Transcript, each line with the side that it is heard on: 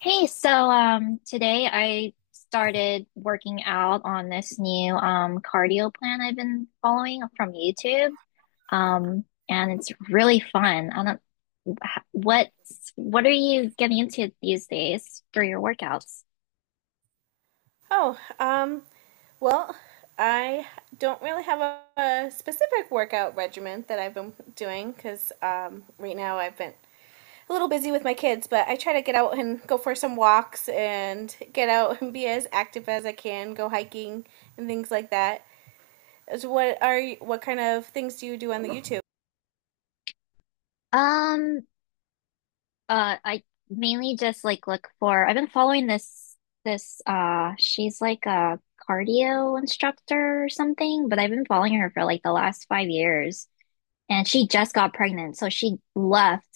left: Hey, so today I started working out on this new cardio plan I've been following from YouTube. And it's really fun. I don't wh- what's what are you getting into these days for your workouts?
right: Oh, um, well, I don't really have a specific workout regimen that I've been doing because right now I've been a little busy with my kids, but I try to get out and go for some walks and get out and be as active as I can, go hiking and things like that. So what kind of things do you do on the YouTube?
left: Um I mainly just like look for I've been following this she's like a cardio instructor or something, but I've been following her for like the last 5 years. And she just got pregnant. So she left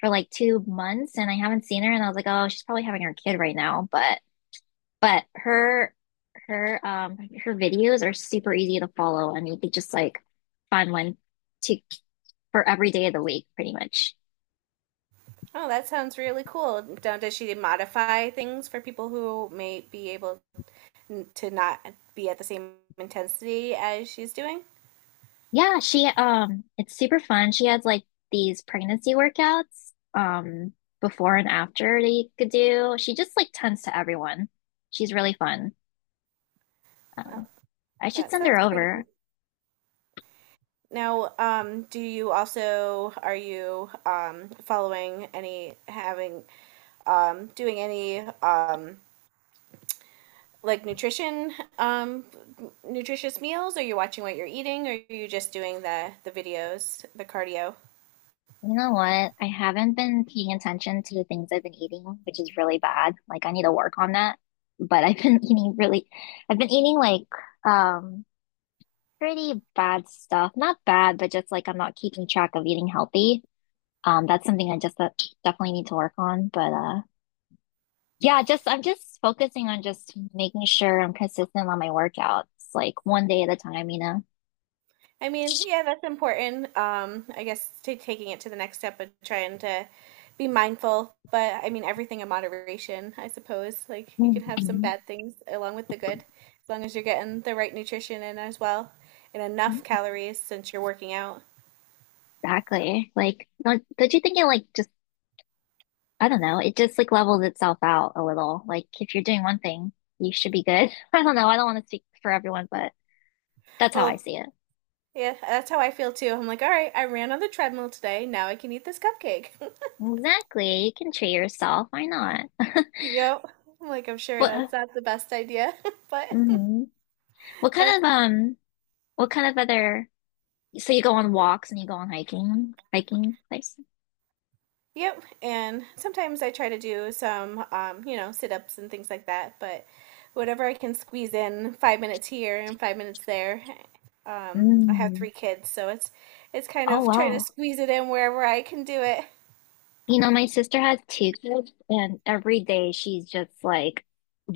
left: for like 2 months and I haven't seen her. And I was like, oh, she's probably having her kid right now. But, but her, her, um, her videos are super easy to follow and you could just like find one to for every day of the week, pretty much.
right: Oh, that sounds really cool. Does she modify things for people who may be able to not be at the same intensity as she's doing?
left: Yeah. It's super fun. She has like these pregnancy workouts, before and after that you could do. She just like tends to everyone. She's really fun.
right: Well,
left: Um, I should
right: that
left: send her
right: sounds pretty good.
left: over.
right: Now, do you also are you following any having doing any like nutrition um nutritious meals? Are you watching what you're eating? Or are you just doing the videos, the cardio?
left: You know what? I haven't been paying attention to the things I've been eating, which is really bad. Like I need to work on that. But I've been I've been eating like um pretty bad stuff. Not bad, but just like I'm not keeping track of eating healthy. That's something I just definitely need to work on. But Yeah, just I'm just focusing on just making sure I'm consistent on my workouts, like one day at a time, you know.
right: I mean, yeah, that's important. I guess to taking it to the next step of trying to be mindful, but I mean everything in moderation, I suppose. Like you can have some
left: Mhm.
right: bad things along with the good, as long as you're getting the right nutrition in as well and enough calories since you're working out.
left: Exactly. Like, don't you think it like just I don't know. It just like levels itself out a little. Like if you're doing one thing, you should be good. I don't know. I don't want to speak for everyone, but that's how I
right: Well,
left: see it.
right: yeah, that's how I feel too. I'm like, all right, I ran on the treadmill today. Now I can eat this cupcake.
left: Exactly. You can treat yourself. Why not?
right: Yep. I'm like, I'm sure
left: What,
right: that's not the best idea, but
left: hmm What kind
right: that's
left: of what kind of other so you go on walks and you go on hiking places?
right: Yep, and sometimes I try to do some, sit ups and things like that, but whatever I can squeeze in, 5 minutes here and 5 minutes there. I have
left: Mm.
right: three kids, so it's kind
left: Oh
right: of trying to
left: wow.
right: squeeze it in wherever I can do it.
left: You know, my sister has two kids and every day she's just like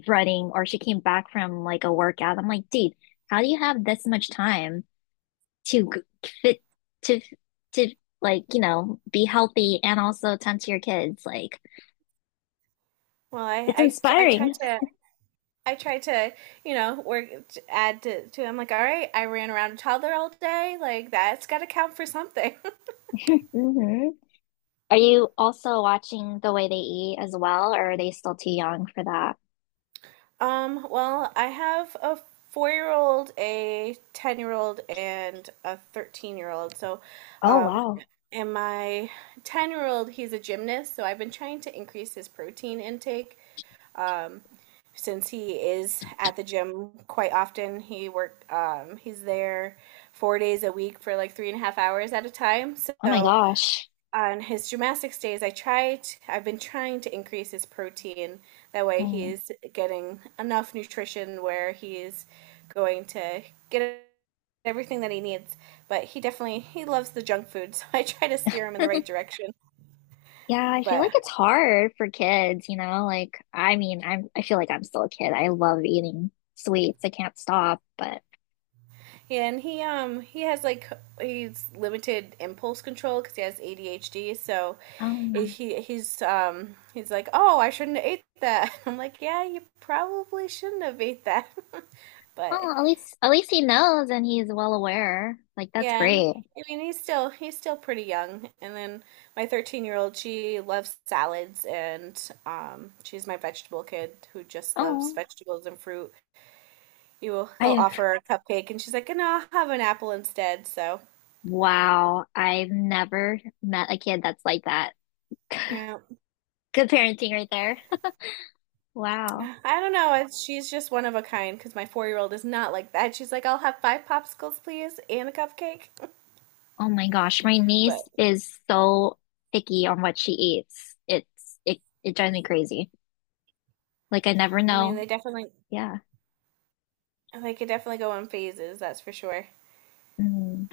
left: running or she came back from like a workout. I'm like, dude, how do you have this much time? To g- fit to to like you know be healthy and also tend to your kids like
right: Well, I
left: it's
right: I, I try
left: inspiring.
right: to I try to you know work add to I'm like, all right, I ran around a toddler all day, like that's got to count for something.
left: Hmm, are you also watching the way they eat as well or are they still too young for that?
right: Well, I have a 4 year old, a 10-year-old, and a 13-year-old. So,
left: Oh
right: um,
left: wow.
right: and my 10-year-old, he's a gymnast. So I've been trying to increase his protein intake. Um, since he is at the gym quite often, he's there 4 days a week for like three and a half hours at a time.
left: Oh my
right: So,
left: gosh.
right: on his gymnastics days, I've been trying to increase his protein. That way
left: Mm.
right: he's getting enough nutrition where he's going to get everything that he needs. But he definitely, he loves the junk food, so I try to steer him in the right direction.
left: Yeah, I feel like
right: But,
left: it's hard for kids, you know, like I mean I feel like I'm still a kid, I love eating sweets, I can't stop, but
right: and he has like, he's limited impulse control because he has ADHD, so
left: um
right: he's he's like, "Oh, I shouldn't have ate that." I'm like, "Yeah, you probably shouldn't have ate that." but
left: oh, at least, at least he knows and he's well aware, like that's
right: Yeah, and
left: great.
right: I mean he's still pretty young. And then my 13-year-old, she loves salads, and she's my vegetable kid who just loves
left: Oh.
right: vegetables and fruit. You will
left: I
right: he'll
left: have,
right: offer her a cupcake and she's like, "No, I'll have an apple instead." So,
left: wow, I've never met a kid that's like that.
right: yeah.
left: Good parenting right there. Wow.
right: I don't know. She's just one of a kind, because my 4-year-old is not like that. She's like, "I'll have five popsicles, please, and a cupcake."
left: Oh my gosh, my niece
right: But
left: is so picky on what she eats. It drives me crazy. Like I never
right: I mean,
left: know.
right: they definitely
left: Yeah.
right: they could definitely go in phases, that's for sure.
left: Mm.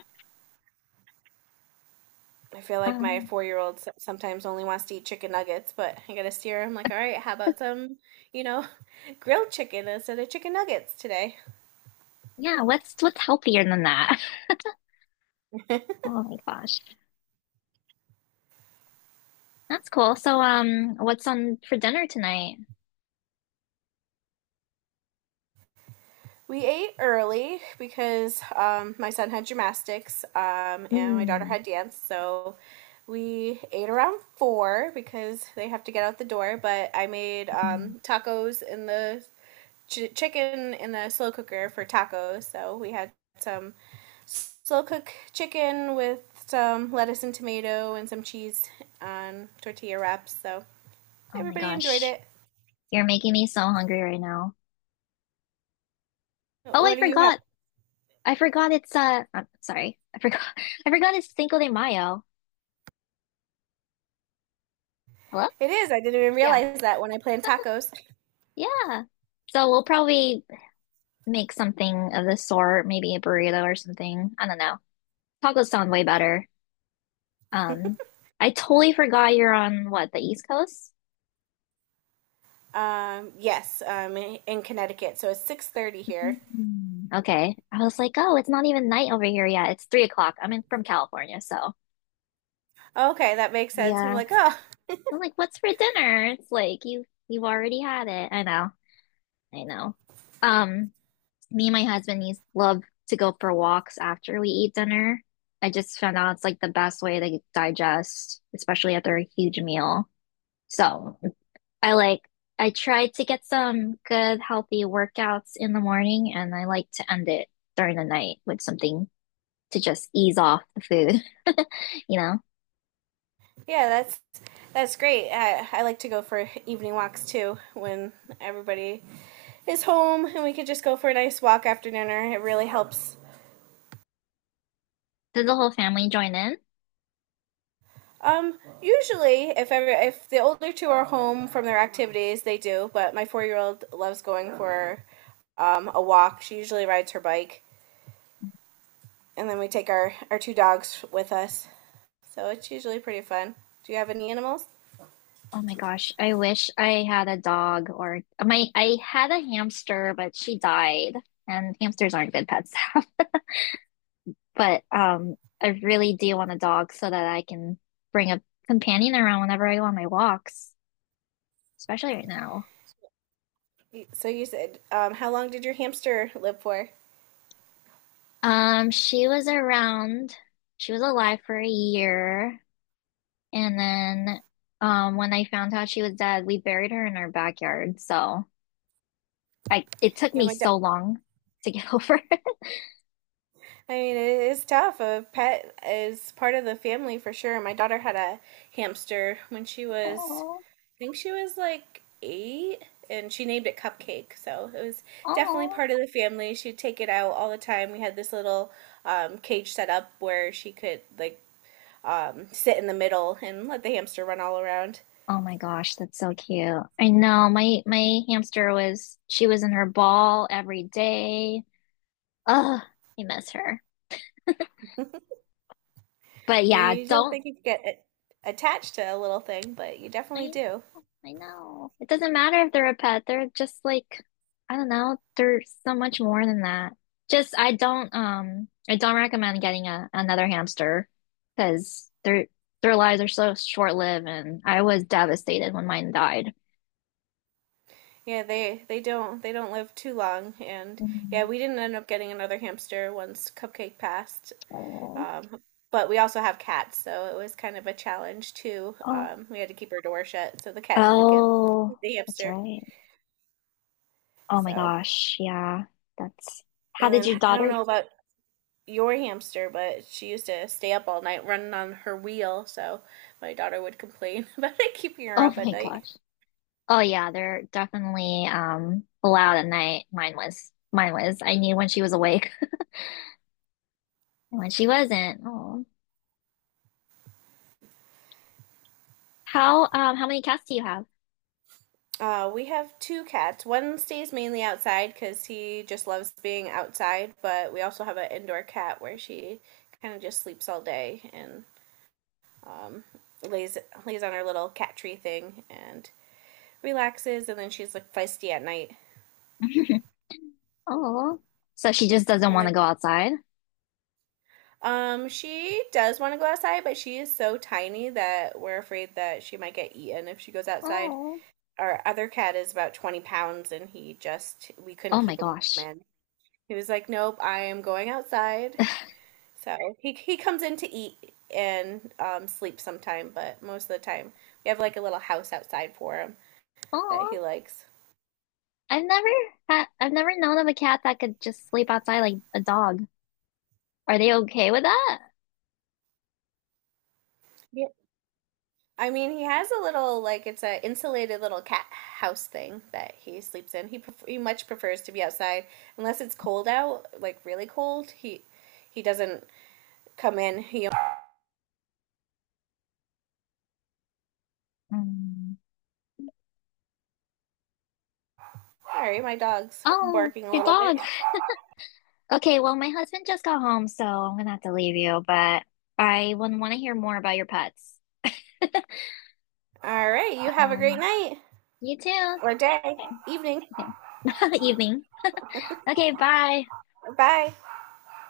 right: I feel like my
left: Um,
right: 4 year old sometimes only wants to eat chicken nuggets, but I gotta steer him like, all right, how about some, you know, grilled chicken instead of chicken nuggets today?
left: yeah, what's healthier than that? Oh my gosh. That's cool. So what's on for dinner tonight?
right: We ate early because my son had gymnastics and my daughter
left: Mm.
right: had dance, so we ate around four because they have to get out the door. But I made
left: Mm.
right: tacos in the chicken in the slow cooker for tacos, so we had some slow cook chicken with some lettuce and tomato and some cheese on tortilla wraps. So
left: Oh my
right: everybody enjoyed
left: gosh.
right: it.
left: You're making me so hungry right now. Oh, I
right: What do you have?
left: forgot. I forgot it's I'm sorry. I forgot I forgot it's Cinco de Mayo. Hello?
right: It is. I didn't even
left: Yeah.
right: realize that when I planned tacos.
left: Yeah. So we'll probably make something of the sort, maybe a burrito or something. I don't know. Tacos sound way better. Um, I totally forgot you're on what, the East Coast?
right: Yes, in Connecticut. So it's 6:30 here.
left: Mm, okay. I was like, oh, it's not even night over here yet. It's 3 o'clock. I'm in from California, so
right: Okay, that makes sense. I'm
left: yeah.
right: like, oh,
left: I'm like, what's for dinner? It's like you've already had it. I know. I know. Um, me and my husband needs love to go for walks after we eat dinner. I just found out it's like the best way to digest, especially after a huge meal. So I like I try to get some good healthy workouts in the morning and I like to end it during the night with something to just ease off the food, you know?
right: yeah, that's great. I like to go for evening walks too when everybody is home and we could just go for a nice walk after dinner. It really helps.
left: Did the whole family join in?
right: Usually, if the older two are home from their activities, they do. But my 4 year old loves going for a walk. She usually rides her bike, and then we take our two dogs with us. So it's usually pretty fun. Do you have any animals?
left: Oh my gosh, I wish I had a dog or my I had a hamster, but she died, and hamsters aren't good pets to have. But I really do want a dog so that I can bring a companion around whenever I go on my walks, especially right now.
right: So you said, how long did your hamster live for?
left: She was around, she was alive for a year, and then when I found out she was dead, we buried her in our backyard. So it took
right: Yeah,
left: me
right: my da-
left: so long to get over it.
right: I mean, it is tough. A pet is part of the family for sure. My daughter had a hamster when she was,
left: Oh,
right: think she was like eight, and she named it Cupcake. So it was definitely
left: oh.
right: part of the family. She'd take it out all the time. We had this little cage set up where she could like sit in the middle and let the hamster run all around.
left: Oh my gosh, that's so cute. I know, my hamster was, she was in her ball every day. Ugh, I miss her. But yeah,
right: You don't
left: don't
right: think you get it attached to a little thing, but you
left: I
right: definitely do.
left: know? I know. It doesn't matter if they're a pet. They're just like I don't know, they're so much more than that. Just I don't recommend getting a another hamster because their lives are so short-lived and I was devastated when mine died.
right: Yeah, they don't live too long, and yeah,
left: Mm.
right: we didn't end up getting another hamster once Cupcake passed.
left: Oh.
right: Um, but we also have cats, so it was kind of a challenge too.
left: Oh.
right: We had to keep our door shut so the cat didn't get
left: Oh,
right: the
left: that's
right: hamster.
left: right. Oh my
right: So,
left: gosh. Yeah. That's how
right: and
left: did your
right: then I don't
left: daughter?
right: know about your hamster, but she used to stay up all night running on her wheel, so my daughter would complain about it keeping her
left: Oh
right: up at
left: my
right: night.
left: gosh. Oh yeah, they're definitely loud at night. Mine was. Mine was. I knew when she was awake and when she wasn't. Oh. How many cats do you have?
right: We have two cats. One stays mainly outside because he just loves being outside, but we also have an indoor cat where she kind of just sleeps all day and um, lays lays on her little cat tree thing and relaxes, and then she's like feisty at night.
left: Oh. So she just doesn't
right: I'm
left: want to
right: like,
left: go outside?
right: she does want to go outside, but she is so tiny that we're afraid that she might get eaten if she goes outside.
left: Oh.
right: Our other cat is about 20 pounds, and he just we couldn't
left: Oh my
right: keep him
left: gosh.
right: in. He was like, nope, I am going outside. So he comes in to eat and sleep sometime, but most of the time we have like a little house outside for him that he
left: Oh.
right: likes.
left: I've never I've never known of a cat that could just sleep outside like a dog. Are they okay with that?
right: Yeah. I mean, he has a little, like it's a insulated little cat house thing that he sleeps in. He much prefers to be outside unless it's cold out, like really cold. He doesn't come in. He
left: Mm.
right: Sorry, my dog's
left: Oh,
right: barking a
left: your
right: little bit.
left: dog. Okay, well, my husband just got home, so I'm gonna have to leave you, but I would want to hear more about your pets.
right: All right, you have a great
left: Um,
right: night
left: you too.
right: or day,
left: Okay,
right: evening.
left: okay. Evening. Okay, bye.
right: Bye.